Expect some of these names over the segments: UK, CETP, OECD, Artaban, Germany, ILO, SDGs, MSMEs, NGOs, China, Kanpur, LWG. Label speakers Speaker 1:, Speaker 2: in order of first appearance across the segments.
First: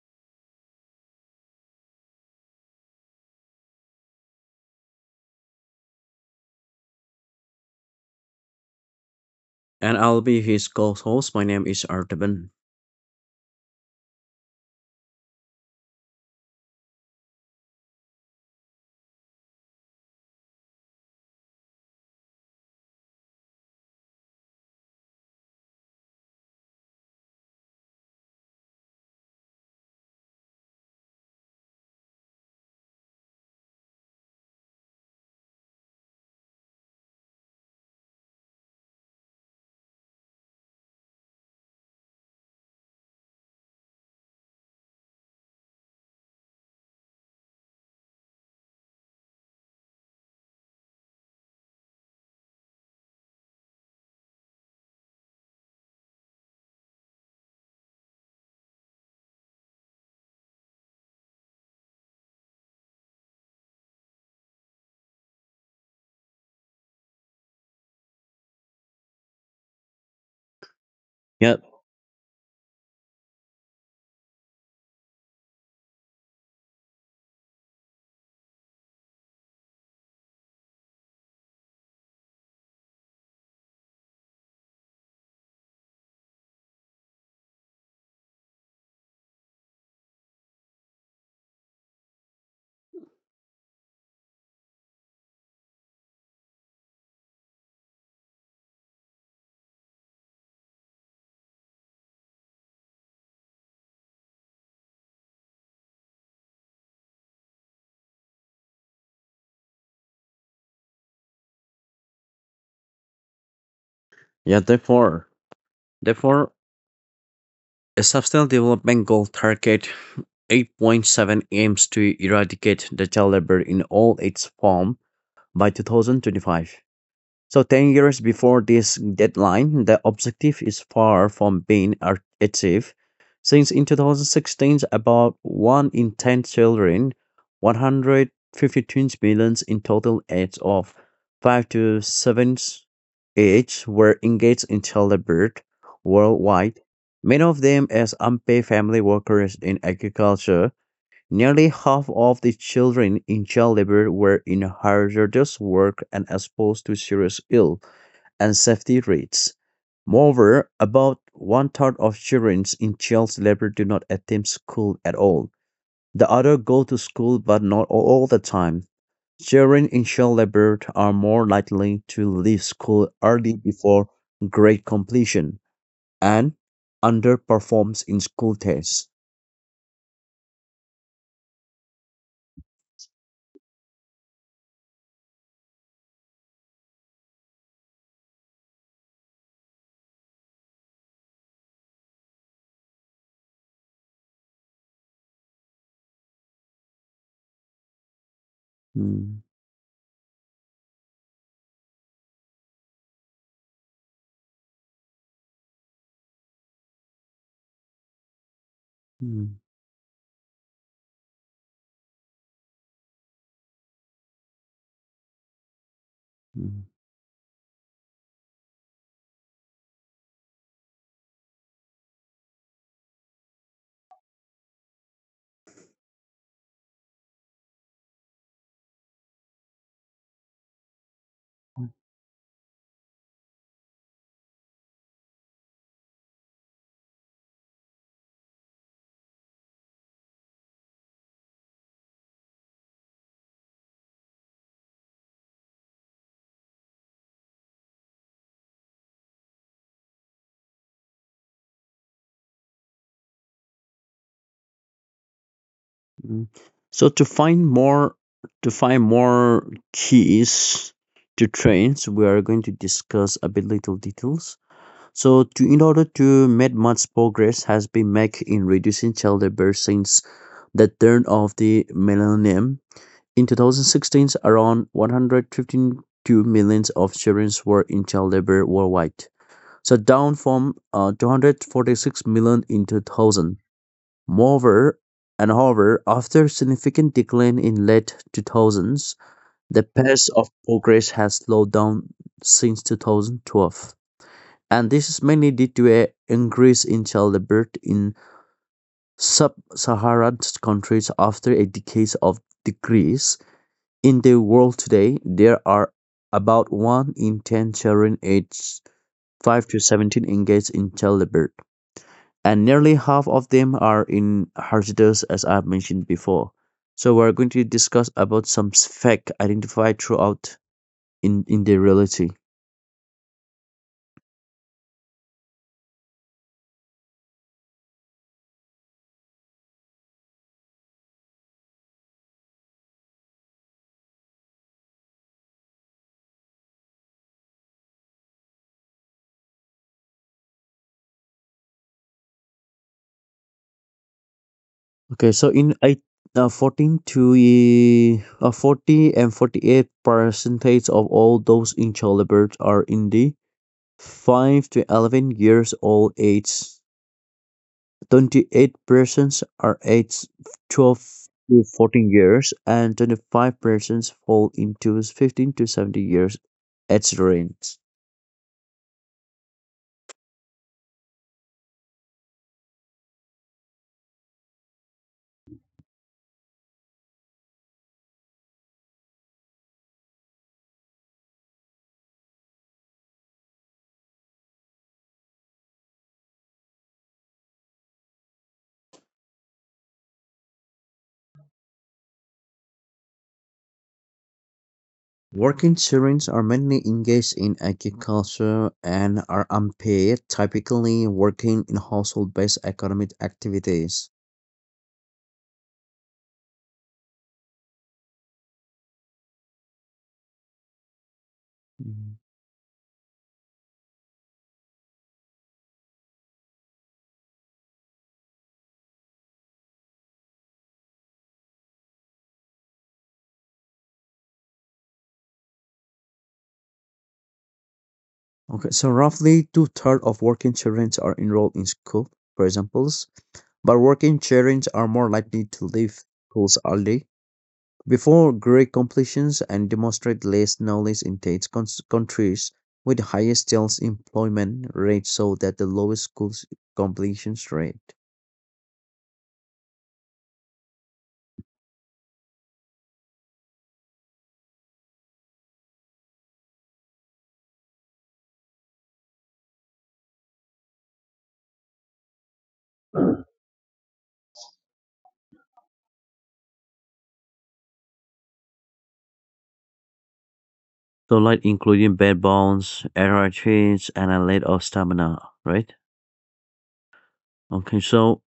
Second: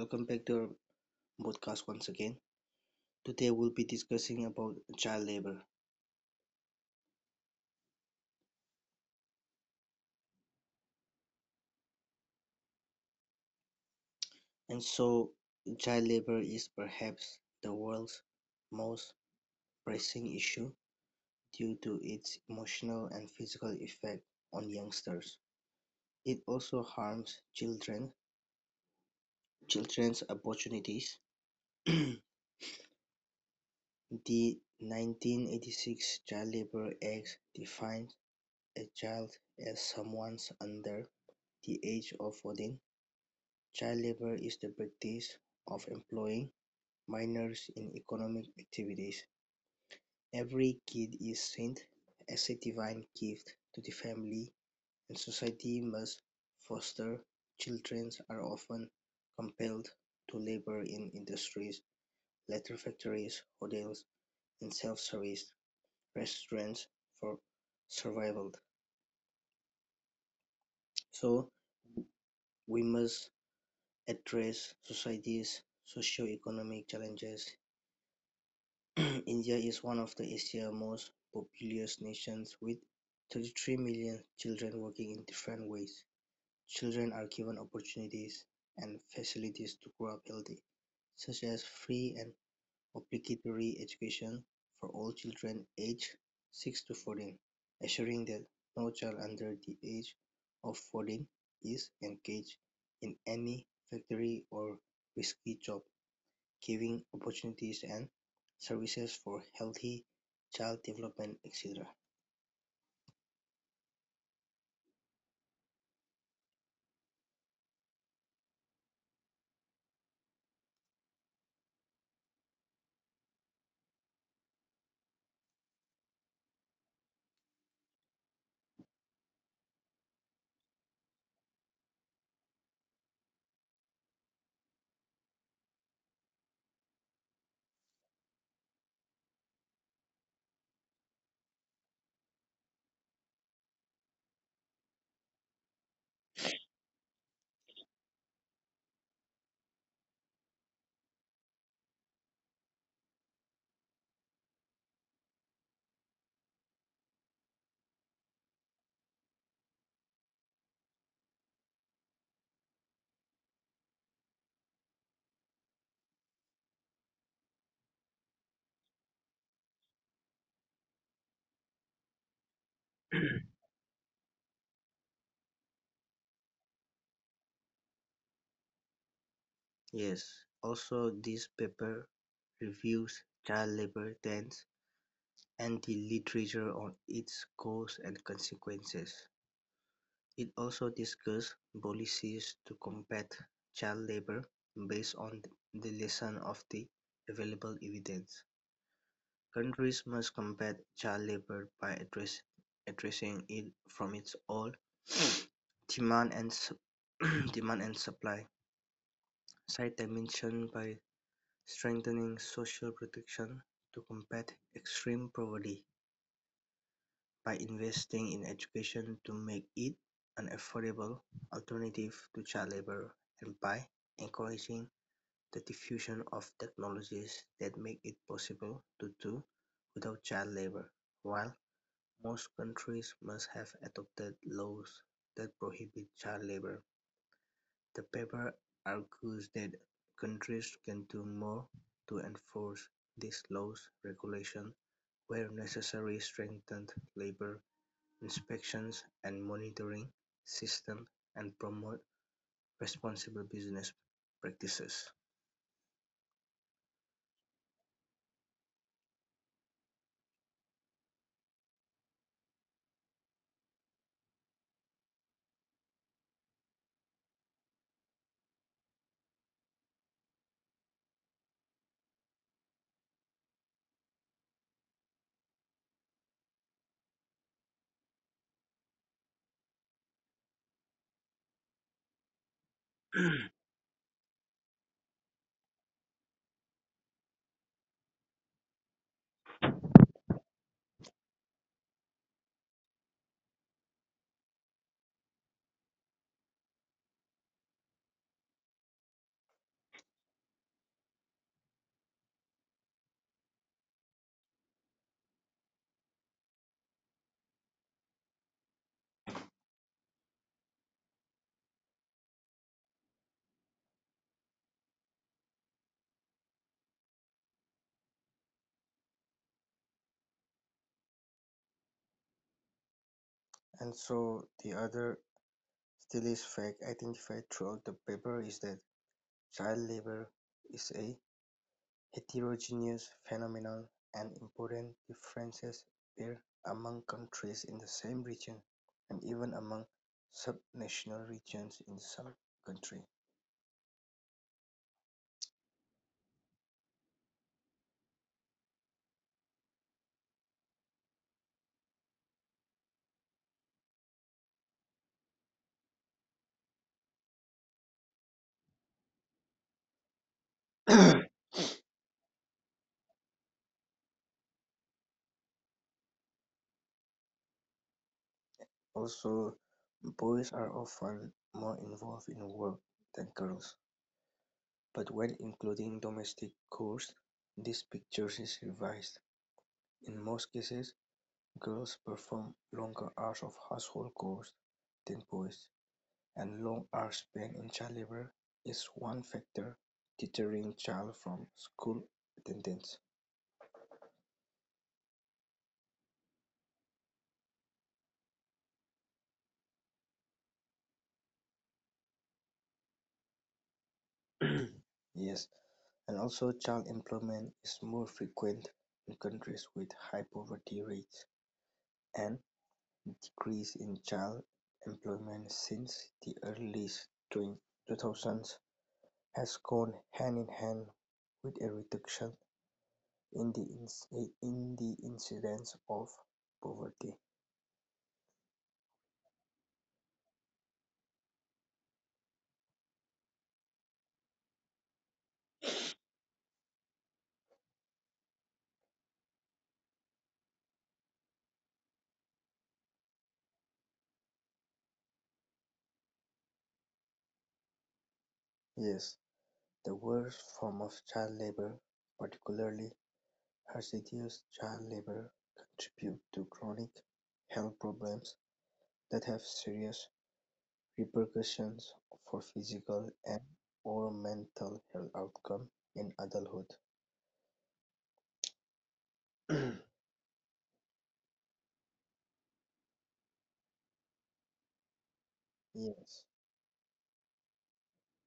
Speaker 1: Welcome back to our podcast once again. Today we'll be discussing about child labor.
Speaker 2: And I'll be his co-host. My name is Artaban.
Speaker 1: And so, child labor is perhaps the world's most pressing issue due to its emotional and physical effect on youngsters. It also harms children's opportunities. The 1986 Child Labor Act defines a child as someone under the age of 14. Child labour is the practice of employing minors in economic activities. Every kid is sent as a divine gift to the family and society must foster. Children are often compelled to labour in industries, leather factories, hotels and self-service restaurants for survival. So,
Speaker 2: Yeah,
Speaker 1: we must address society's socio-economic challenges. India is one of the Asia's most populous nations with 33 million children working in different ways. Children are given opportunities and facilities to grow up healthy, such as free and obligatory education for all children aged 6 to 14, assuring that no child under the age of 14 is engaged in any factory or risky job, giving opportunities and services for healthy child development etc.
Speaker 2: yeah, Therefore, a substantial development goal target 8.7 aims to eradicate the child labor in all its form by 2025. So 10 years before this deadline, the objective is far from being achieved, since in 2016, about 1 in 10 children, 152 million in total age of 5 to 7 age, were engaged in childbirth worldwide, many of them as unpaid family workers in agriculture. Nearly half of the children in child labor were in hazardous work and exposed to serious ill and safety rates. Moreover, about one third of children in child labor do not attend school at all. The other go to school but not all the time. Children in child labor are more likely to leave school early before grade completion and underperforms in school tests.
Speaker 1: Yes, also this paper reviews child labor trends and the literature on its cause and consequences. It also discusses policies to combat child labor based on the lesson of the available evidence.
Speaker 2: Hmm,
Speaker 1: Countries must combat child labour by addressing it from its own demand and demand and supply
Speaker 2: hmm,
Speaker 1: side dimension by strengthening social protection, to combat extreme poverty,
Speaker 2: hmm.
Speaker 1: by investing in education to make it an affordable alternative to child labour, and by encouraging the diffusion of technologies that make it possible to do without child labour, while most countries must have adopted laws that prohibit child labor. The paper argues that countries can do more to enforce these laws, regulation where necessary, strengthen labor inspections and monitoring systems and promote responsible business practices.
Speaker 2: Mm. So to find more keys to trains, we are going to discuss a bit little details. So to in order to make much progress has been made in reducing childbirth since the turn of the millennium. In 2016, around 152 millions of children were in childbirth worldwide. So down from 246 million in 2000. Moreover, and however, after significant decline in late 2000s, the pace of progress has slowed down since 2012, and this is mainly due to an increase in childbirth in sub-Saharan countries after a decade of decrease. In the world today, there are about 1 in 10 children aged 5 to 17 engaged in childbirth and nearly half of them are in hazardous as I've mentioned before. So we're going to discuss about some fact identified throughout in the reality.
Speaker 1: And so, the other still is fact identified throughout the paper is that child labor is a heterogeneous phenomena, and important differences were among countries in the same region, and even among subnational regions in some countries.
Speaker 2: Okay, so in 14 to 40 and 48 percentage of all those in childbirth are in the 5 to 11 years old age. 28 persons are aged 12 to 14 years, and 25 persons fall into 15 to 70 years age range.
Speaker 1: Also, boys are often more involved in work than girls, but when including domestic chores, this picture is revised. In most cases, girls perform longer hours of household chores than boys. And long hours spent in child labor is one factor deterring child from school attendance.
Speaker 2: Working Syrians are mainly engaged in agriculture and are unpaid, typically working in household-based economic activities.
Speaker 1: Yes, and also child employment is more frequent in countries with high poverty rates,
Speaker 2: Mhm.
Speaker 1: and decrease in child employment since the early 2000s has gone hand in hand with a reduction in the in the incidence of poverty.
Speaker 2: Okay, so roughly two-thirds of working Syrians are enrolled in school, for examples, but working Syrians are more likely to leave schools early before great completions and demonstrate less knowledge in these countries with the highest child employment rate so that the lowest school completions rate.
Speaker 1: Yes. The worst form of child labour, particularly hazardous child labour, contribute to chronic health problems that have serious repercussions for physical and/or mental health outcome in adulthood.
Speaker 2: So like including bed bounds, error traits, and a lack of stamina, right?
Speaker 1: Yes,
Speaker 2: Okay, so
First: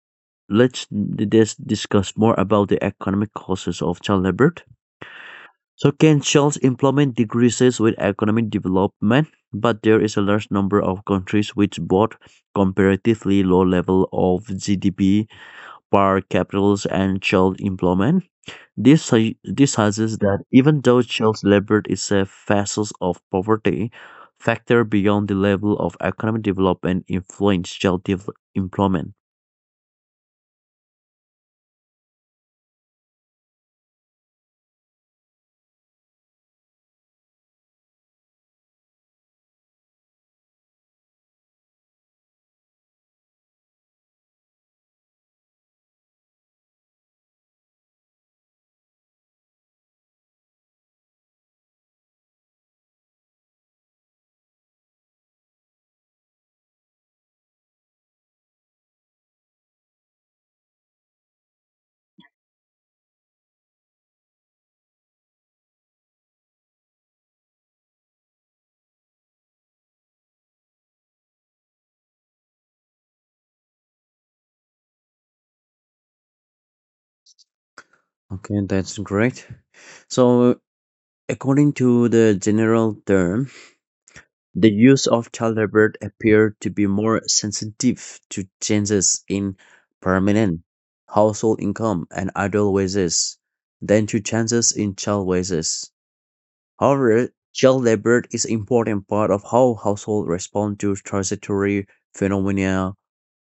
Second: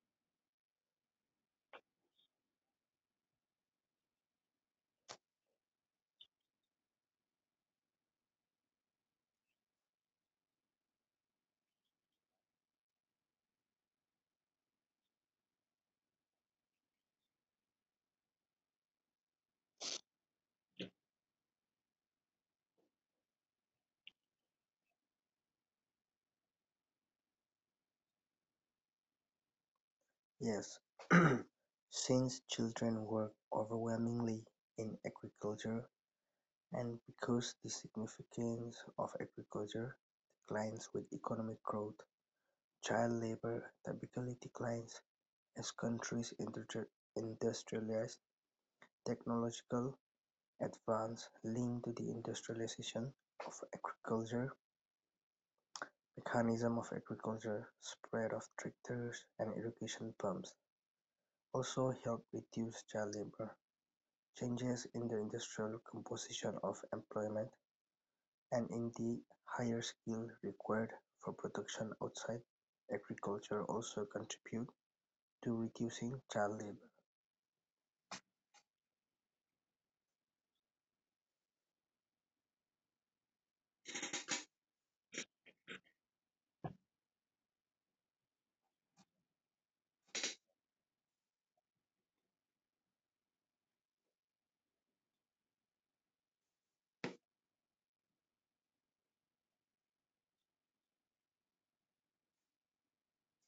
Speaker 2: let's just discuss more about the economic causes of child labor. So Kenshall's employment decreases with economic development, but there is a large number of countries which both comparatively low level of GDP per capita and child employment. This suggests that even though child labor is a facet of poverty, factor beyond the level of economic development influence child employment.
Speaker 1: yes. Since children work overwhelmingly in agriculture, and because the significance of agriculture declines with economic growth, child labour typically declines as countries industrialise; technological advance linked to the industrialization of agriculture, mechanisation of agriculture, spread of tractors and irrigation pumps, also help reduce child labour; changes in the industrial composition of employment and in the higher skill required for production outside agriculture also contribute to reducing child labour.
Speaker 2: Okay, that's great. So according to the general term, the use of child labor appeared to be more sensitive to changes in permanent household income and adult wages than to changes in child wages. However, child labor is an important part of how households respond to transitory phenomena.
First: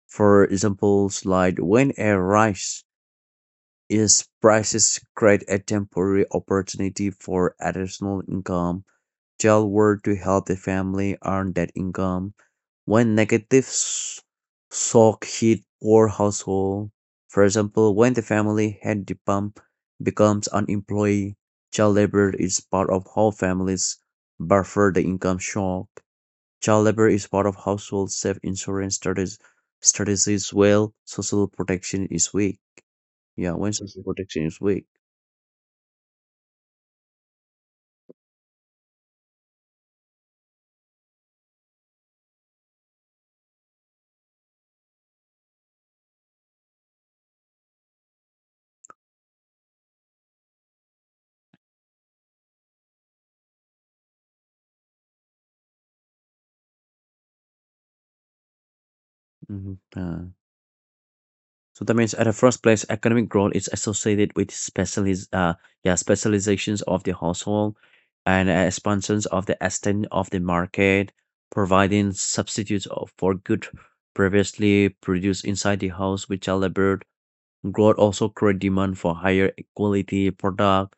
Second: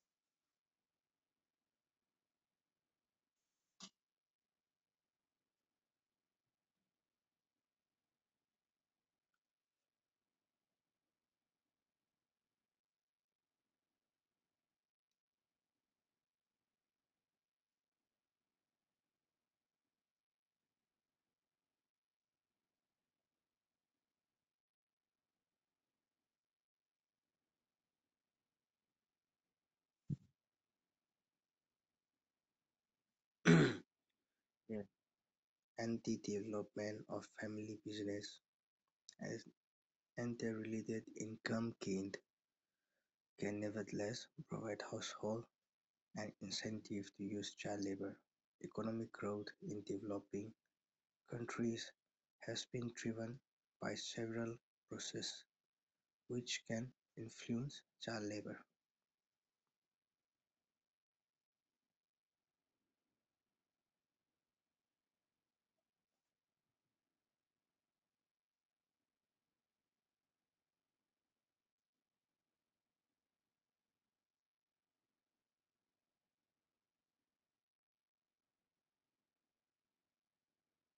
Speaker 2: For example, like when a rise in prices create a temporary opportunity for additional income Tell were to help the family earn that income. When negative shock hit poor household, for example, when the family had the pump becomes unemployed, child labor is part of how families buffer the income shock. Child labor is part of household self insurance strategies well social protection is weak. Yeah, when social protection is
Speaker 1: Yeah.
Speaker 2: weak.
Speaker 1: And the development of family business as and their related income gained can nevertheless provide household an incentive to use child labor. Economic growth in developing countries has been driven by several processes which can influence child labor.
Speaker 2: Mhm. So that means at the first place, economic growth is associated with specializations of the household and expansions of the extent of the market, providing substitutes for good previously produced inside the house with child labor. Growth also create demand for higher quality product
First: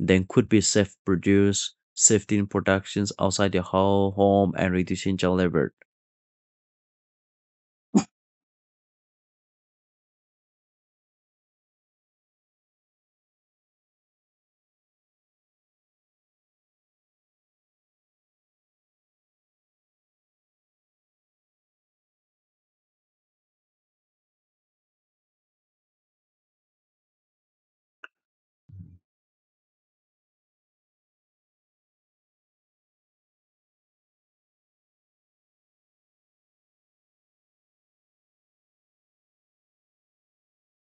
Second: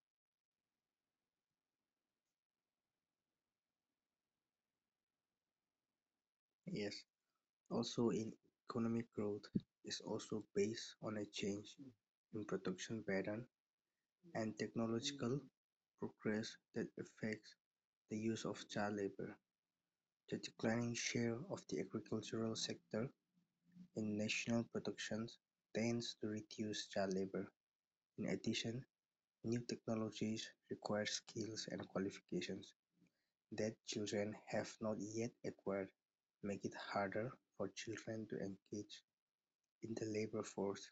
Speaker 2: then could be self-produced, shifting productions outside the whole home and reducing child labor.
Speaker 1: Yes, also in economic growth is also based on a change in production pattern and technological progress that affects the use of child labor. The declining share of the agricultural sector in national productions tends to reduce child labor. In addition, new technologies require skills and qualifications that children have not yet acquired, make it harder for children to engage in the labor force.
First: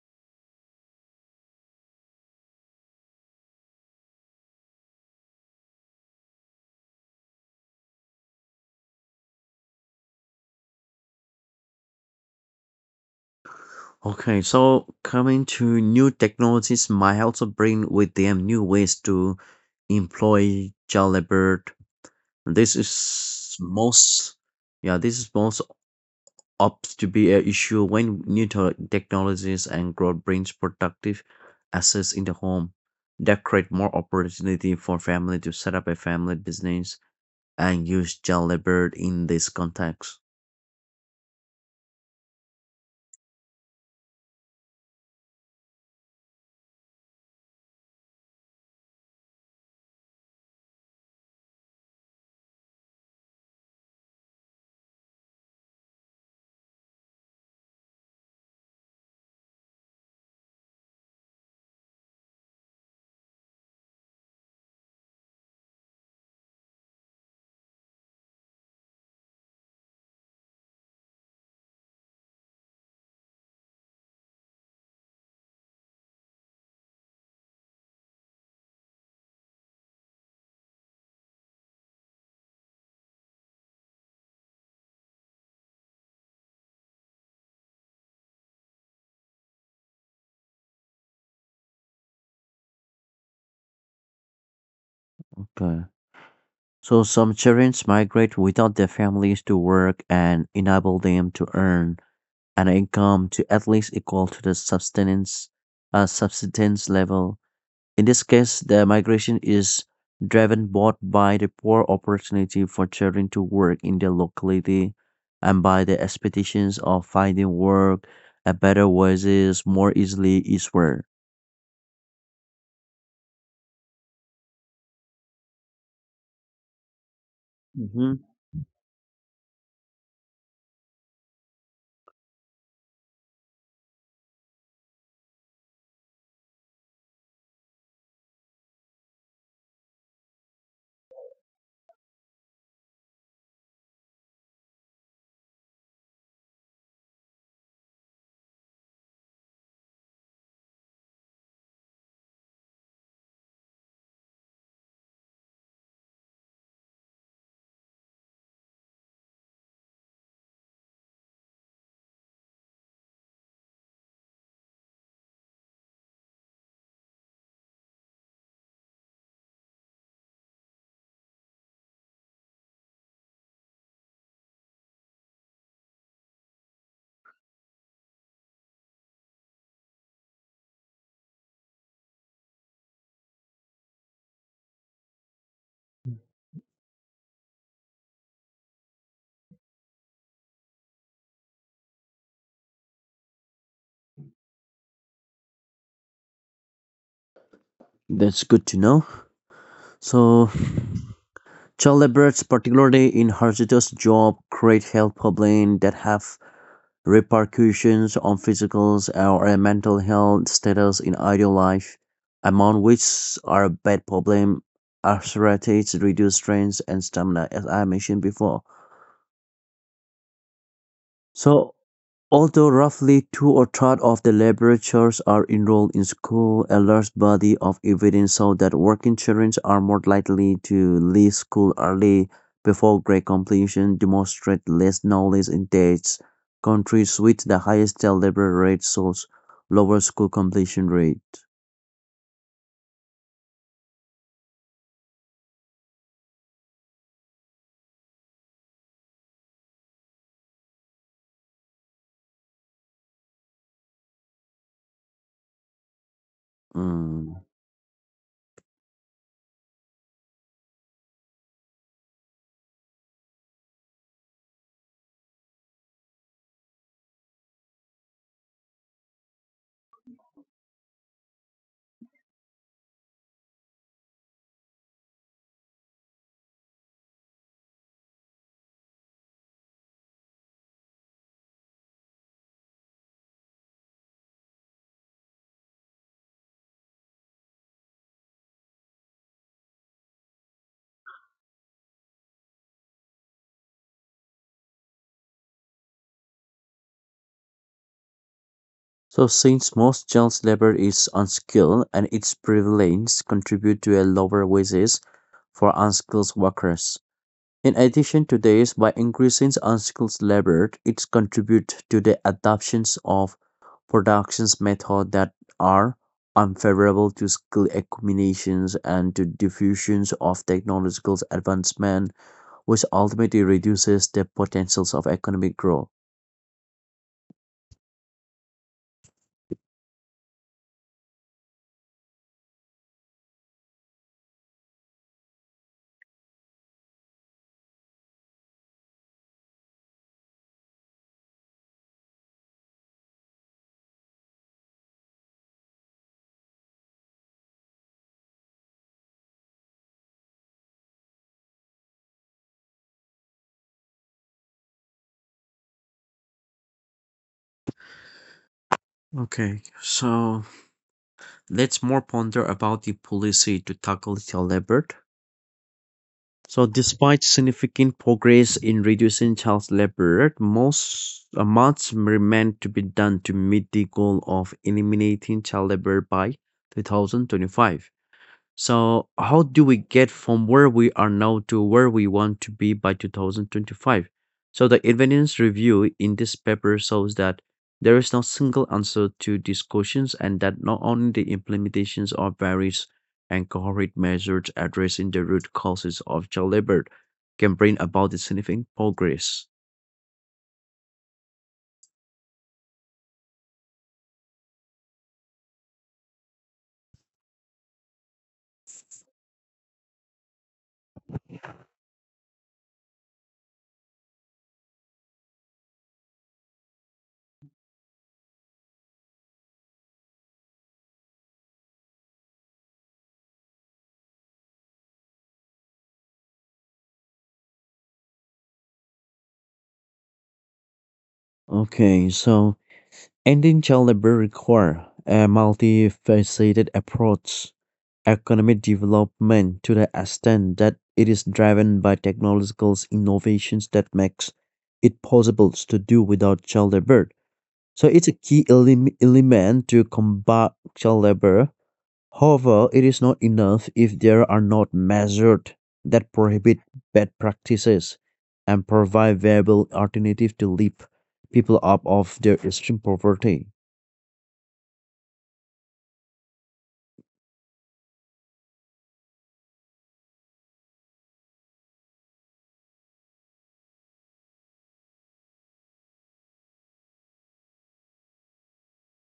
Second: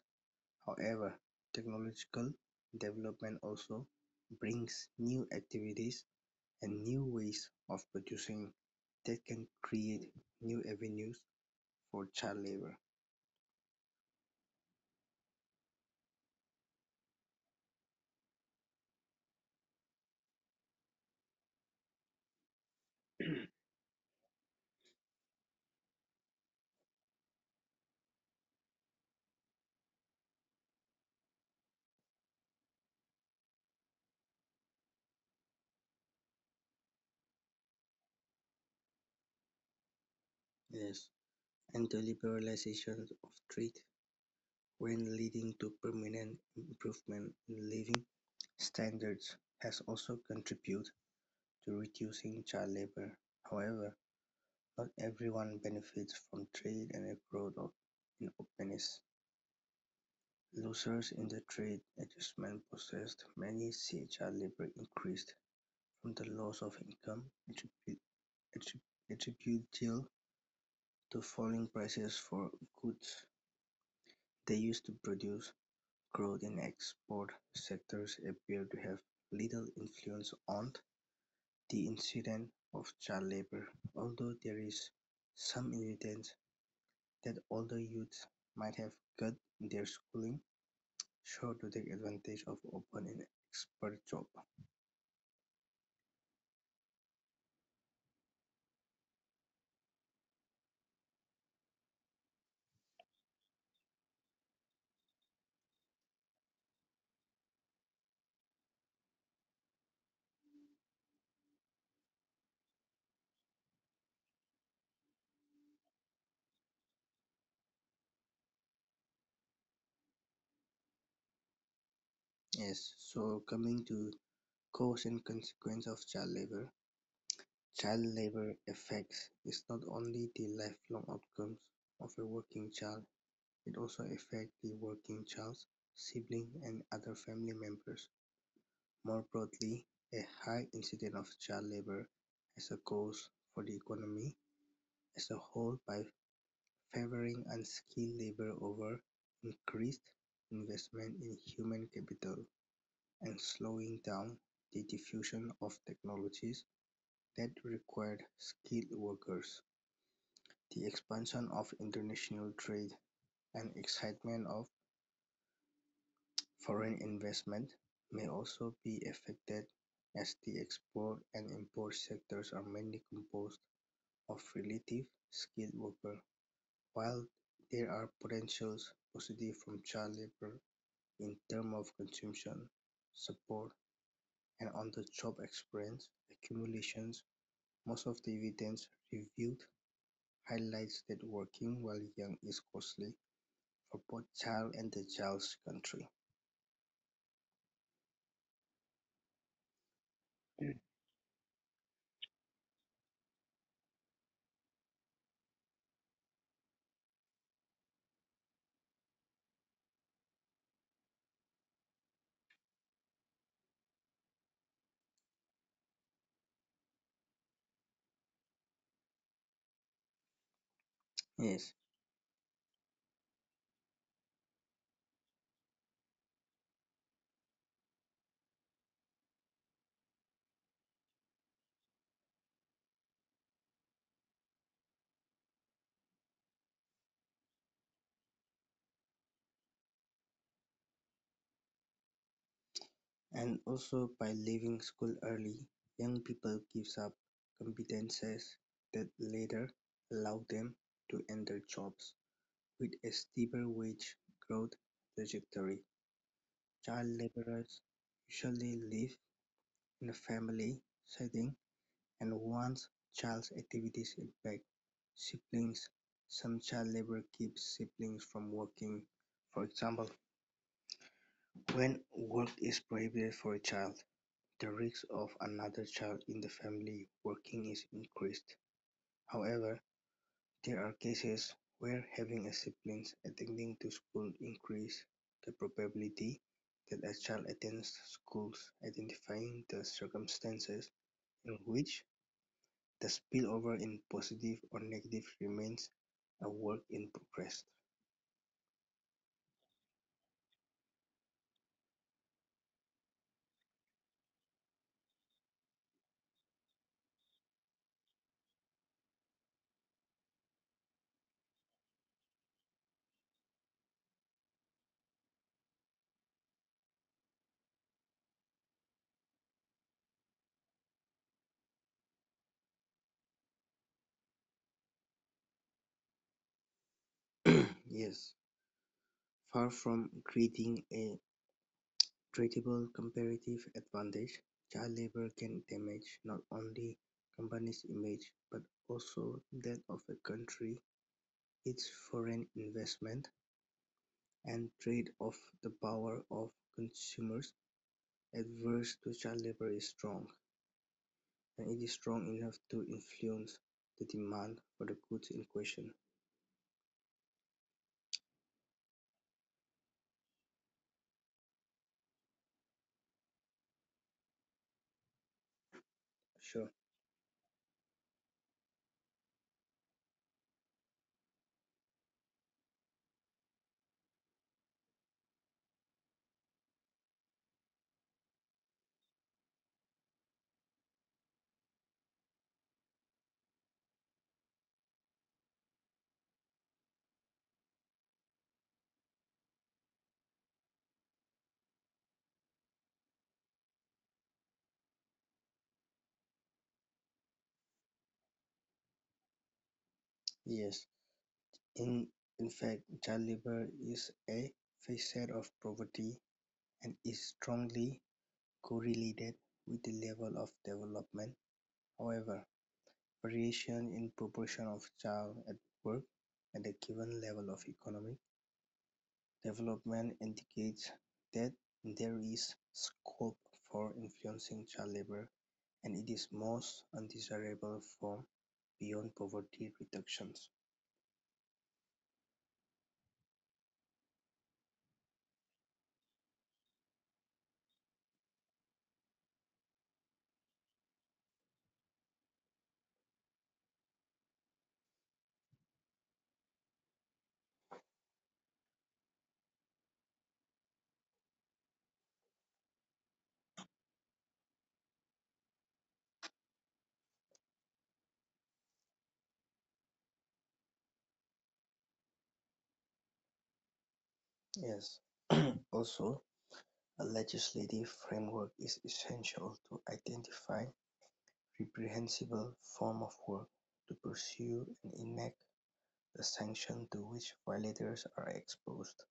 Speaker 1: However, technological development also brings new activities and new ways of producing that can create new avenues for child labor.
Speaker 2: Okay, so coming to new technologies might also bring with them new ways to employ child labor. This is most, yeah, this is most ups to be an issue when new technologies and growth brings productive assets in the home that create more opportunity for family to set up a family business and use child labor in this context.
Speaker 1: Yes, and the liberalization of trade, when leading to permanent improvement in living standards, has also contributed to reducing child labor. However, not everyone benefits from trade and a growth of openness. Losers in the trade adjustment process many see child labor increased from the loss of income attributable to falling prices for goods they used to produce. Growth in export sectors appeared to have little influence on the incidence of child labor, although there is some evidence that older youths might have cut their schooling short to take advantage of open and expert job.
Speaker 2: Okay. So some children migrate without their families to work and enable them to earn an income to at least equal to the subsistence level. In this case, the migration is driven both by the poor opportunity for children to work in their locality and by the expectations of finding work at better wages more easily eastward.
Speaker 1: Yes, so coming to cause and consequence of child labor, child
Speaker 2: Hmm.
Speaker 1: labour affects is not only the lifelong outcomes of a working child, it also affects the working child's sibling and other family members. More broadly, a high incidence of child labour has a cost for the economy as a whole by favouring unskilled labour over increased investment in human capital and slowing down the diffusion of technologies that required skilled workers. The expansion of international trade and excitement of foreign investment may also be affected, as the export and import sectors are mainly composed of relative skilled workers, while there are potential positives from child labor in terms of consumption, support, and on-the-job experience accumulations. Most of the evidence reviewed highlights that working while young is costly, of both child and the child's country.
Speaker 2: That's good to know. So, child laborers, particularly in hazardous job, create health problems that have repercussions on physical or mental health status in adult life, among which are bad problem, arthritis, reduced strength and stamina, as I mentioned before.
Speaker 1: Yes,
Speaker 2: So although roughly 2 or third of the laboratories are enrolled in school, a large body of evidence shows that working children are more likely to leave school early before grade completion, demonstrate less knowledge intakes. Countries with the highest child labor rate shows lower school completion rate.
Speaker 1: and also by leaving school early, young people gives up competences that later allow them to enter jobs with a steeper wage growth trajectory. Child
Speaker 2: Mm.
Speaker 1: laborers usually live in a family setting, and once child's activities impact siblings, some child labor keeps siblings from working. For example, when work is prohibited for a child, the risk of another child in the family working is increased. However, there are cases where having a sibling attending to school increases the probability that a child attends schools. Identifying the circumstances in which the spillover in positive or negative remains a work in progress.
Speaker 2: So since most child labor is unskilled and its prevalence contribute to a lower wages for unskilled workers. In addition to this, by increasing unskilled labor, it contributes to the adoptions of production methods that are unfavorable to skill accumulations and to diffusions of technological advancements which ultimately reduces the potentials of economic growth.
Speaker 1: Yes, far from creating a treatable comparative advantage: child labor can damage not only company's image but also that of a country, its foreign investment, and trade-off. The power of consumers adverse to child labor is strong, and it is strong enough to influence the demand for the goods in question.
Speaker 2: Okay, so let's more ponder about the policy to tackle the labor. So,
Speaker 1: Sure,
Speaker 2: despite significant progress in reducing child labor, most much remains to be done to meet the goal of eliminating child labor by 2025. So, how do we get from where we are now to where we want to be by 2025? So, the evidence review in this paper shows that there is no single answer to these questions and that not only the implementations of various and cohort measures addressing the root causes of child labor can bring about the significant progress.
Speaker 1: yes. In, in fact, child labor is a facet of poverty and is strongly correlated with the level of development. However, variation in proportion of child at work at a given level of economic development indicates that there is scope for influencing child labor and its most undesirable form beyond poverty reductions.
Speaker 2: Okay, so ending child labor require a multifaceted approach. Economic development to the extent that it is driven by technological innovations that makes it possible to do without child labor. So it's a key element to combat child labor. However, it is not enough if there are not measures that prohibit bad practices and provide viable alternatives to lift people up of their extreme poverty.
Speaker 1: Yes, also, a legislative framework is essential to identify reprehensible form of work, to pursue and enact the sanctions to which violators are exposed.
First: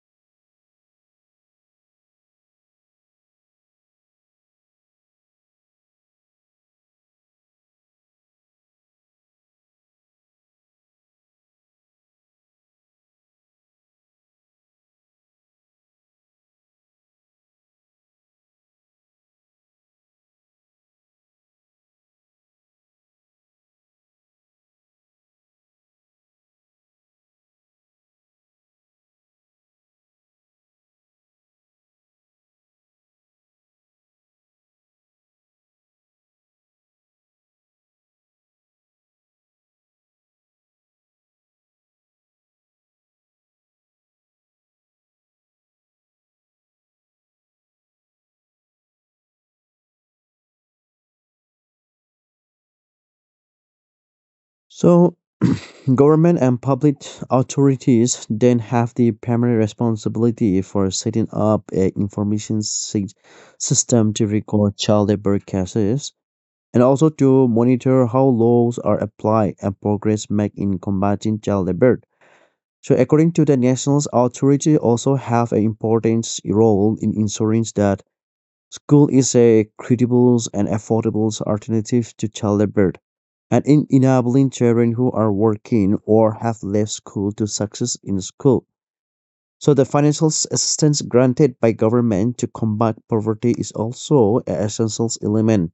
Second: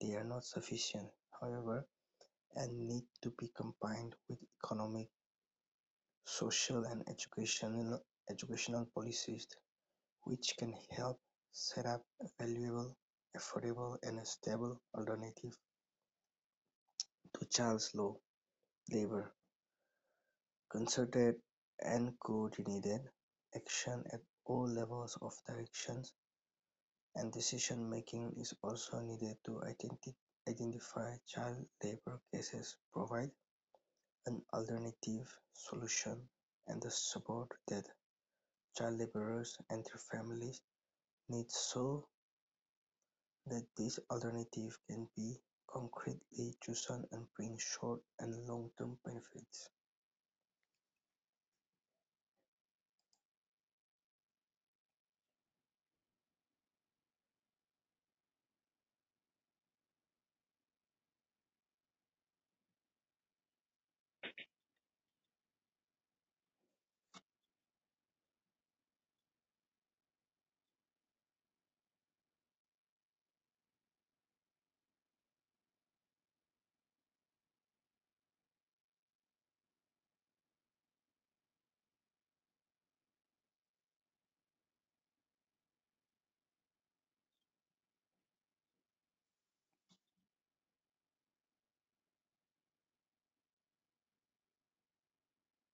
Speaker 1: They are not sufficient, however, and need to be combined with economic, social and educational policies which can help set up a valuable, affordable and stable alternative to child law labor. Concerted and coordinated action at all levels of directions and decision-making is also needed to identify child labour cases, provide an alternative solution and the support that child labourers and their families need so that this alternative can be concretely chosen and bring short and long-term benefits.
Speaker 2: So, government and public authorities then have the primary responsibility for setting up an information system to record child labor cases and also to monitor how laws are applied and progress made in combating child labor. So, according to the national authority, also have an important role in ensuring that school is a credible and affordable alternative to childbirth, and in enabling children who are working or have left school to success in school. So the financial assistance granted by government to combat poverty is also an essential element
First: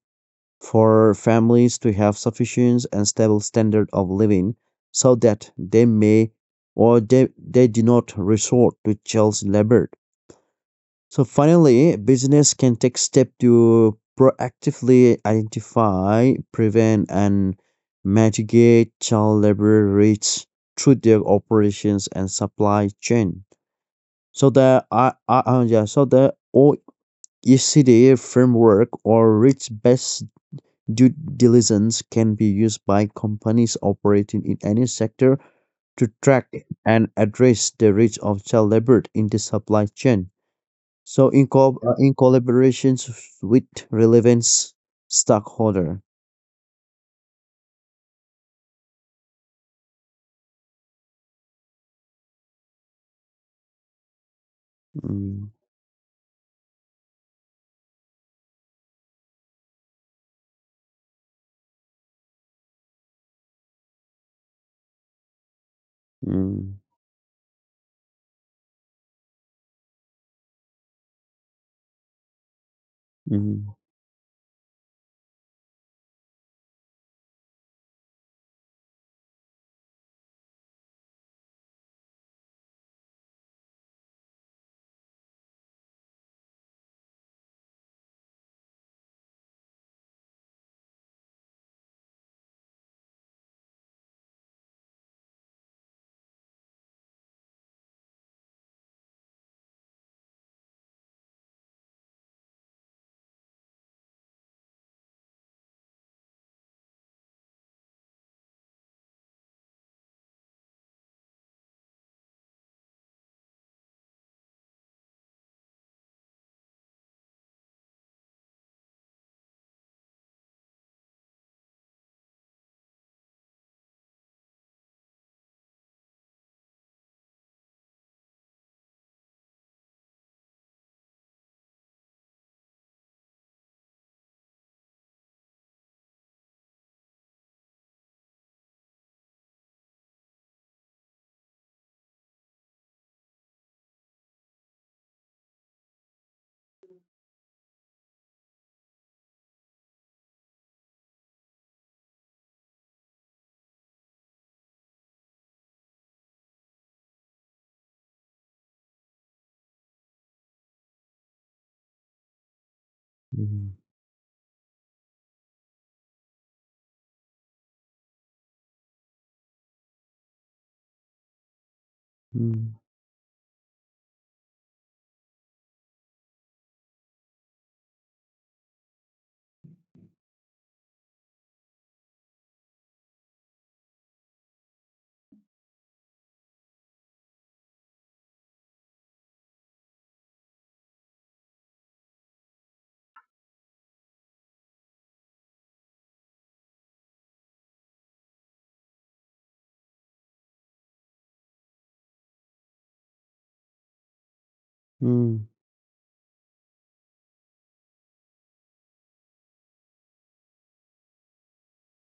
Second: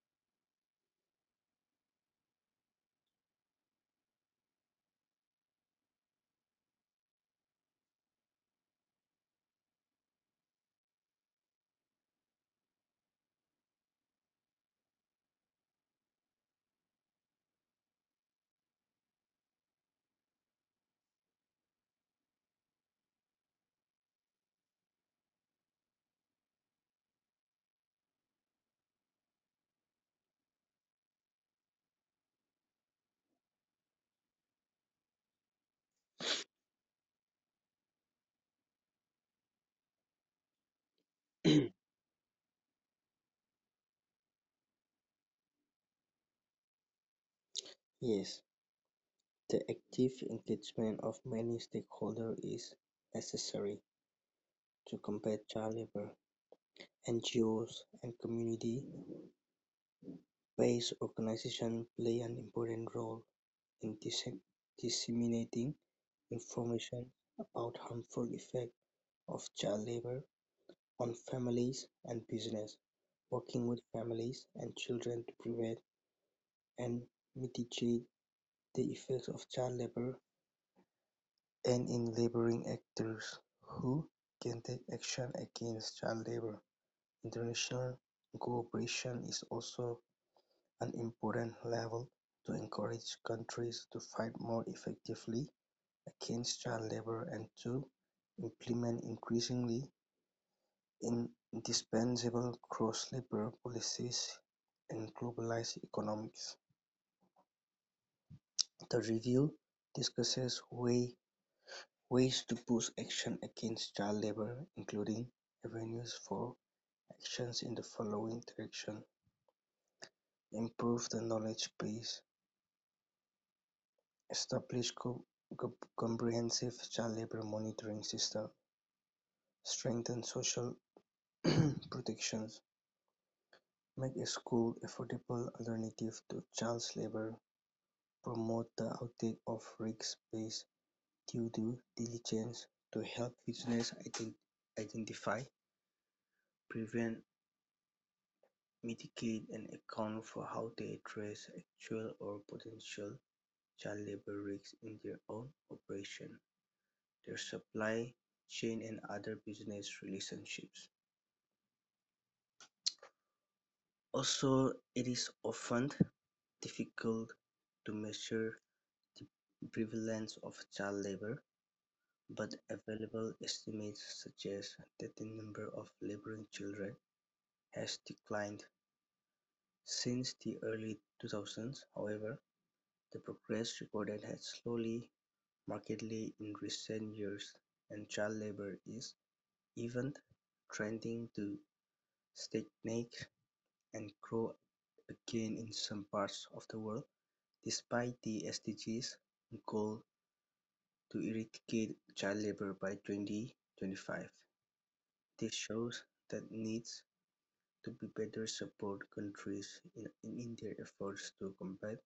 Speaker 2: for families to have sufficient and stable standard of living so that they may or they do not resort to child labor. So finally, business can take step to proactively identify, prevent, and mitigate child labor rates through their operations and supply chain. So the OECD framework or risk based due diligence can be used by companies operating in any sector to track and address the risk of child labor in the supply chain. So in collaborations with relevant stockholder.
Speaker 1: Yes, the active engagement of many stakeholders is necessary to combat
Speaker 2: Mm.
Speaker 1: child labour. NGOs and community base organizations play an important role in disseminating
Speaker 2: Mm.
Speaker 1: information about harmful effects of child labor on families and business, working
Speaker 2: Mm.
Speaker 1: with families and children to prevent and mitigate the effects of child labor, and in labeling actors who can take action against child labor. International cooperation is also an important level to encourage countries to fight more effectively against child labor and to implement increasingly indispensable cross-labor policies in globalized economics. The review discusses ways to boost action against child labor, including avenues for actions in the following direction: improve the knowledge base, establish co comprehensive child labour monitoring system, strengthen social protections, make schools affordable alternative to child labour, promote the audit of risk-based due to diligence to help businesses identify, prevent, mitigate and account for how they address actual or potential child labour risks in their own operation, their supply chain and other business relationships.
Speaker 2: Mm.
Speaker 1: Also, it is often difficult to measure the prevalence of child labor, but
Speaker 2: Mm.
Speaker 1: available estimates suggest that the number of laboring children has declined since the early 2000s. However, the progress recorded has slowly markedly in recent years, and child labor is even trending to stagnate and grow again in some parts of the world, despite the SDGs goal to eradicate child labor by 2025. This
Speaker 2: Mm.
Speaker 1: shows that needs to be better support countries in their efforts to combat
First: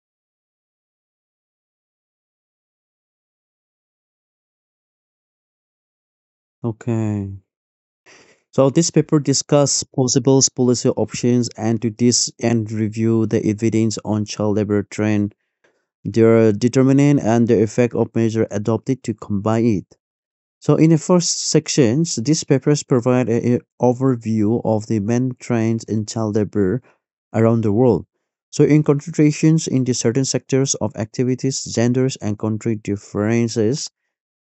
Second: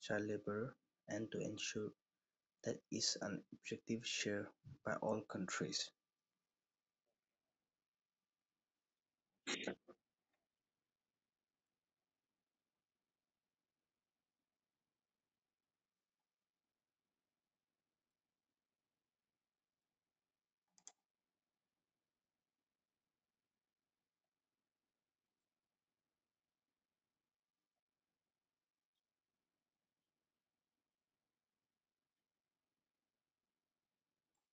Speaker 1: child labor and to ensure that is an objective shared by all countries.
Speaker 2: Okay. So this paper discuss possible policy options and to this end review the evidence on child labor trend, their determinant and the effect of measure adopted to combine it. So in the first sections, these papers provide an overview of the main trends in child labor around the world. So in concentrations in the certain sectors of activities, genders and country differences,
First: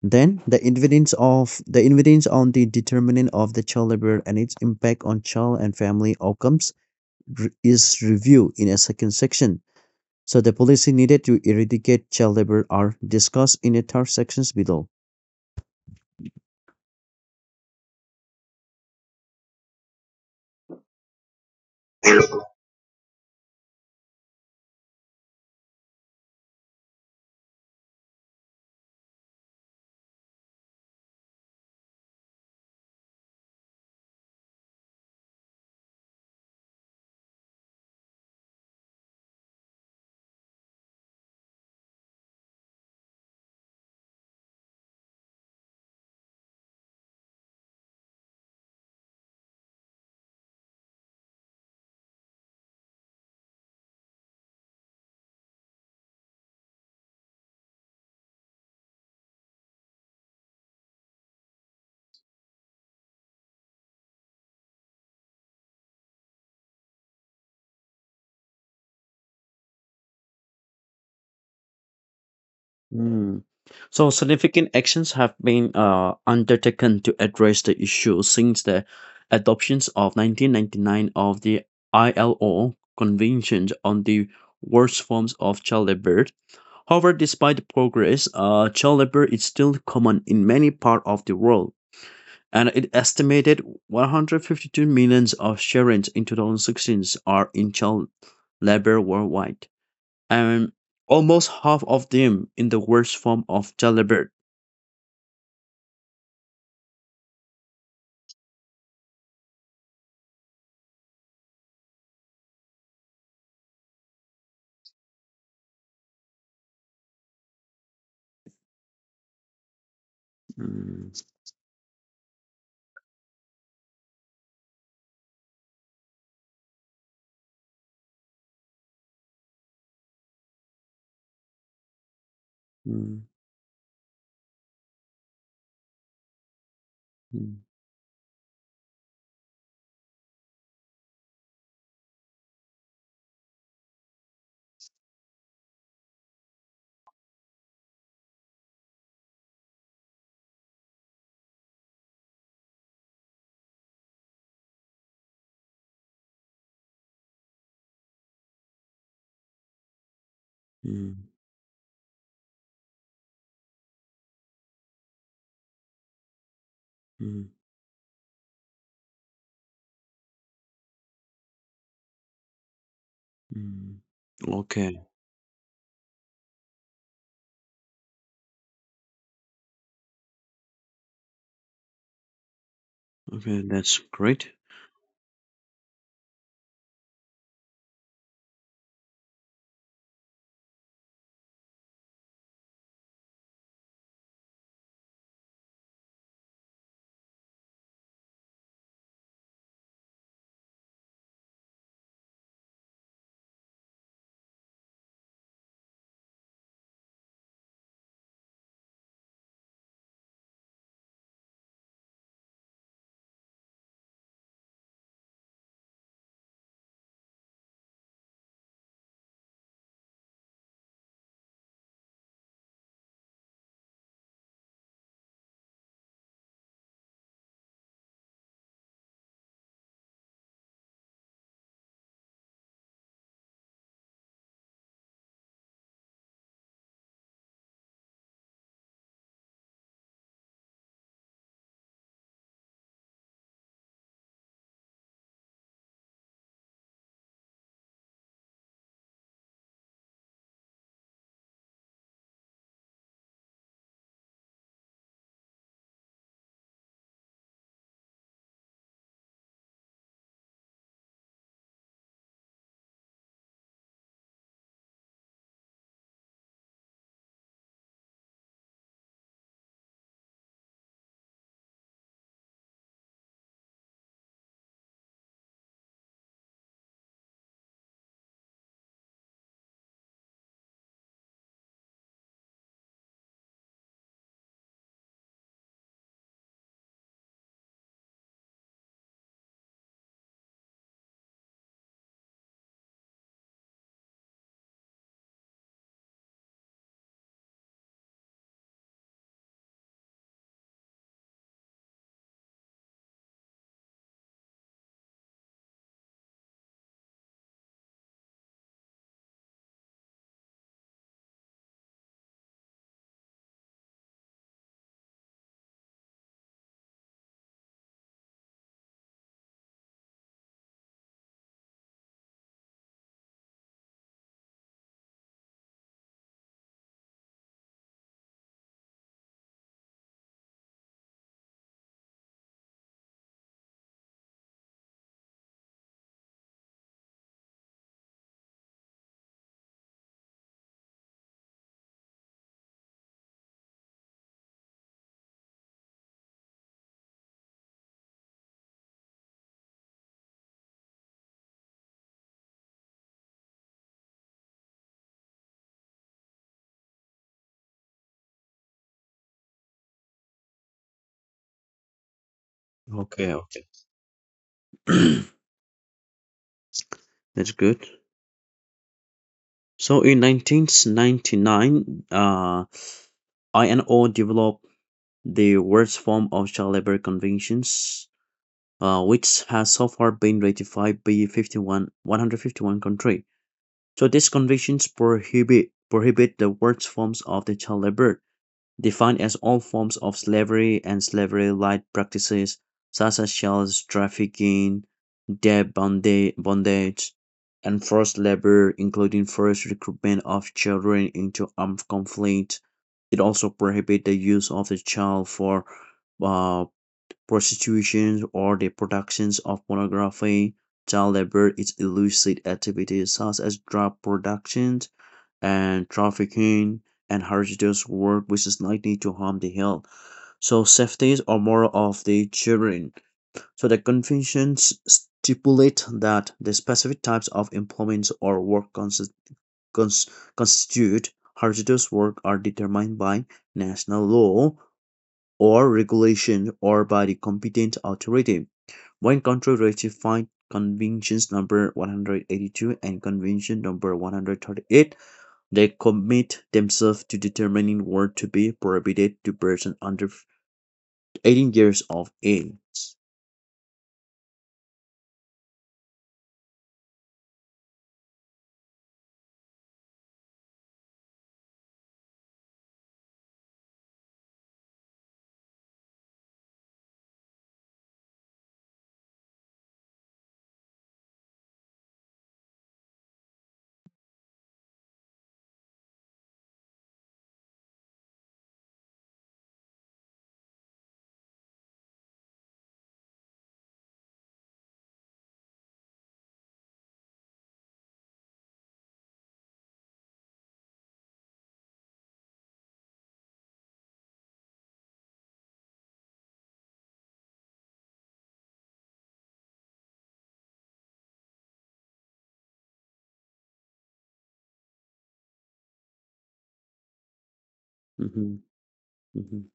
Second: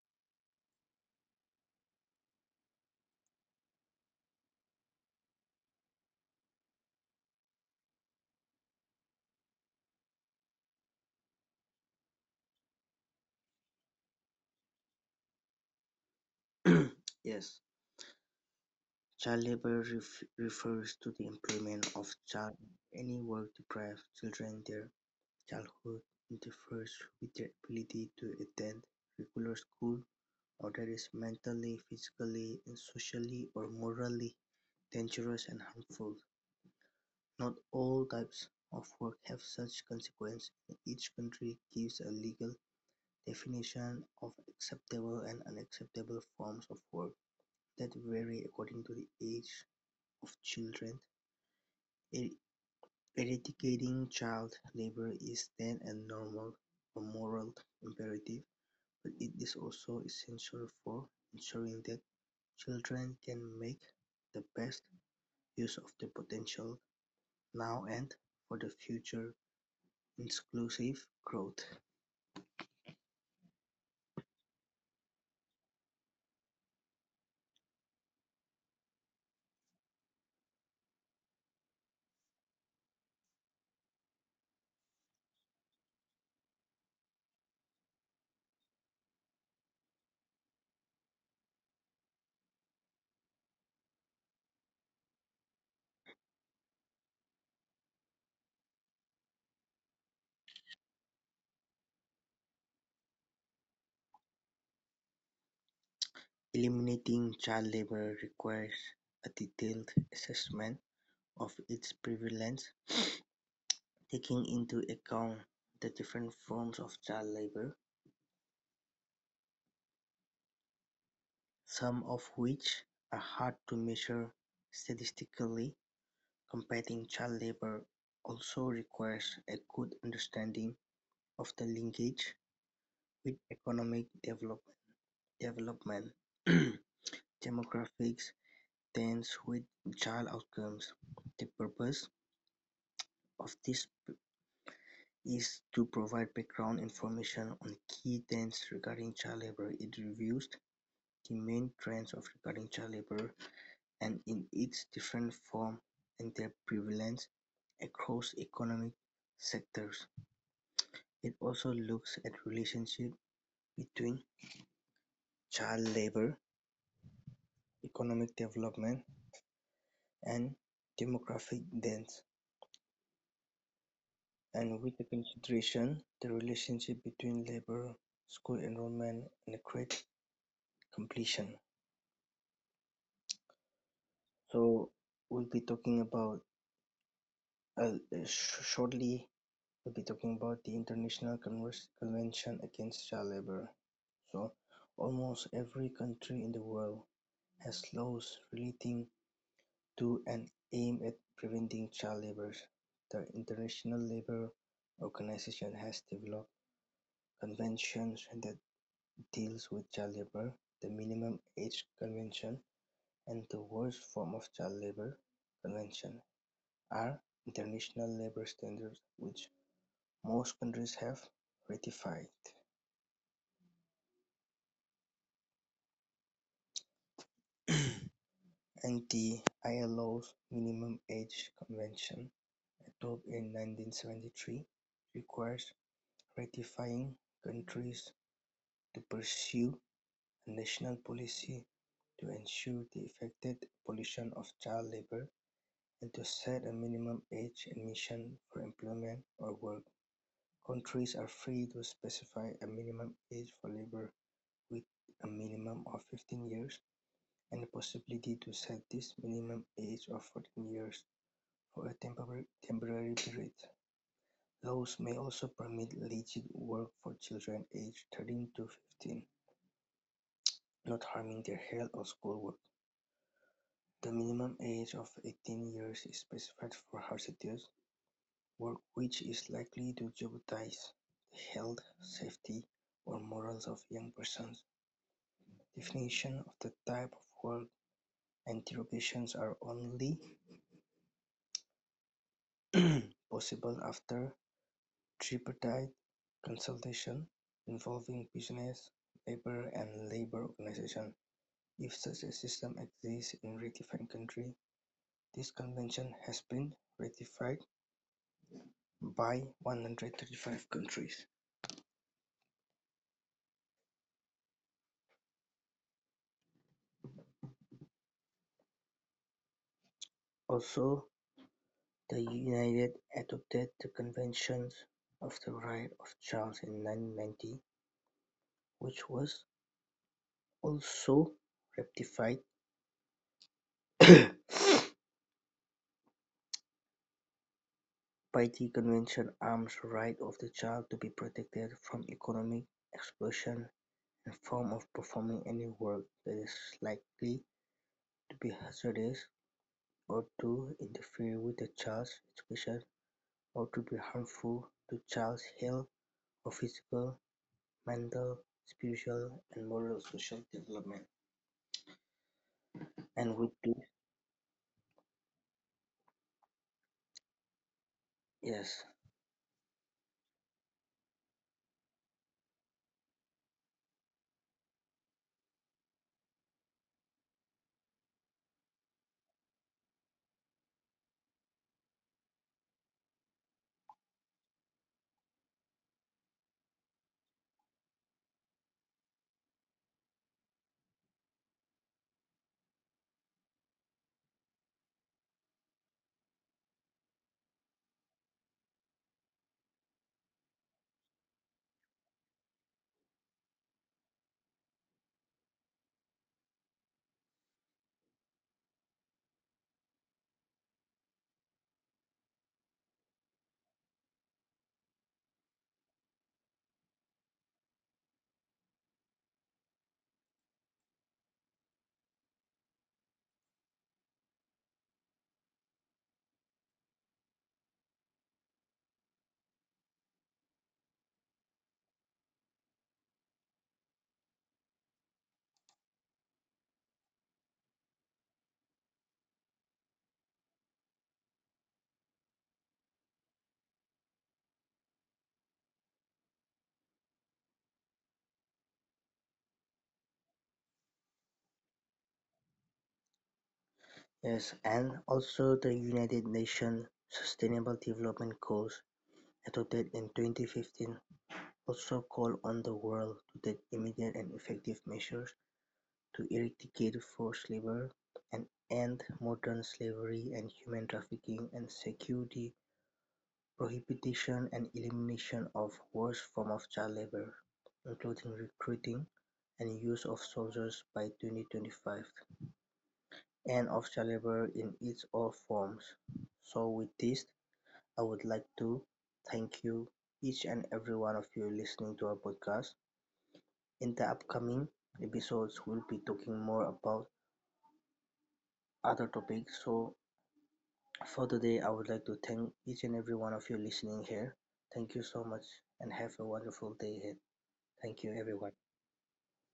Speaker 2: then the evidence on the determinant of the child labor and its impact on child and family outcomes is reviewed in a second section. So the policy needed to eradicate child labor are discussed in the third sections below.
Speaker 1: Yes, child labor refers to the employment of child, any work deprives children their childhood, interferes with their ability to attend regular school, or that is mentally, physically, and socially or morally dangerous and harmful. Not all types of work have such consequence, and each country gives a legal definition of acceptable and unacceptable forms of work that vary according to the age of children. E- Eradicating child labor is then a normal or moral imperative. It is also essential for ensuring that children can make the best use of their potential now and for the future inclusive growth.
Speaker 2: Hmm. So significant actions have been undertaken to address the issue since the adoptions of 1999 of the ILO Convention on the Worst Forms of Child Labor. However, despite the progress, child labor is still common in many parts of the world, and it estimated 152 millions of children in 2016 are in child labor worldwide, and almost half of them in the worst form of child labor.
Speaker 1: Eliminating child labor requires a detailed assessment of its prevalence, taking into account the different forms of child labor,
Speaker 2: Mm.
Speaker 1: some of which are hard to measure statistically. Combating child labour also requires a good understanding of the linkage
Speaker 2: Mm.
Speaker 1: with economic develop development,
Speaker 2: Mm.
Speaker 1: demographics trends with child outcomes. The purpose of this is to provide background information on key trends regarding child labour. It reviews the main trends of regarding child labour and in its different form and their prevalence across economic sectors.
Speaker 2: Mm.
Speaker 1: It also looks at relationships between child labour,
Speaker 2: Mm.
Speaker 1: economic development and demographic deaths,
Speaker 2: Mm.
Speaker 1: and with the
Speaker 2: Okay,
Speaker 1: consideration the relationship between labour, school enrollment and grade completion.
Speaker 2: okay, that's great.
Speaker 1: So we'll be talking about, shortly we'll be talking about the International Convers- Convention Against Child Labor. So almost every country in the world has laws relating to and aim at preventing child labour. The International Labour Organization has developed conventions that deals with child labour. The Minimum Age Convention and the Worst Form of Child Labour Convention are international labour standards which most countries have ratified, and the ILO's Minimum Age Convention, adopted in 1973, requires ratifying countries to pursue a national policy to ensure the effective abolition of child labor and to set a minimum age admission for employment or work. Countries are free to specify a minimum age for labor with a minimum of 15 years and the possibility to set this minimum age of 14 years for a temporary period. Laws may also permit legit work for children aged 13 to 15, not harming their health or schoolwork. The minimum age of 18 years is specified for hazardous work which is likely to jeopardize the health, safety, or morals of young persons. Definition of the type of work and derogations are only possible after tripartite consultation involving business, labor, and labor organization, if such a system exists in a ratified country. This convention has been ratified by 135 countries. Also the United adopted the Convention of the Right of the Child in 1990, which was also ratified by the Convention arms the right of the child to be protected from economic exploitation and form of performing any work that is likely to be hazardous or to interfere with the child's education or to be harmful to child's health for physical, mental, spiritual and moral social development.
Speaker 2: Okay,
Speaker 1: And with
Speaker 2: okay.
Speaker 1: this,
Speaker 2: That's good.
Speaker 1: yes,
Speaker 2: So in 1999, INO developed the worst form of child labor conventions, which has so far been ratified by 151 countries. So these conventions prohibit the worst forms of the child labor defined as all forms of slavery and slavery-like practices such as child trafficking, debt bondage, and forced labor, including forced recruitment of children into armed conflict. It also prohibits the use of the child for uh, prostitution or the productions of pornography. Child labor is illicit activities such as drug production and trafficking and hazardous work which is likely to harm the health. So safety or moral of the children. So the conventions stipulate that the specific types of employment or work cons- constitute hazardous work are determined by national law or regulation or by the competent authority. When country ratified Conventions number 182 and Convention number 138 they commit themselves to determining what to be prohibited to persons under 18 years of age.
Speaker 1: yes, and also the United Nations Sustainable Development Goals adopted in 2015 also call on the world to take immediate and effective measures to eradicate forced labor and end modern slavery and human trafficking and secure the prohibition and elimination of worst forms of child labour, including recruiting and use of soldiers by 2025. End of child labour in its all forms. So with this, I would like to thank you, each and every one of you listening to our podcast. In the upcoming episodes, we'll be talking more about other topics. So for today, I would like to thank each and every one of you listening here. Thank you so much and have a wonderful day ahead. Thank you,
Speaker 2: Mhm,
Speaker 1: everyone.
Speaker 2: mhm.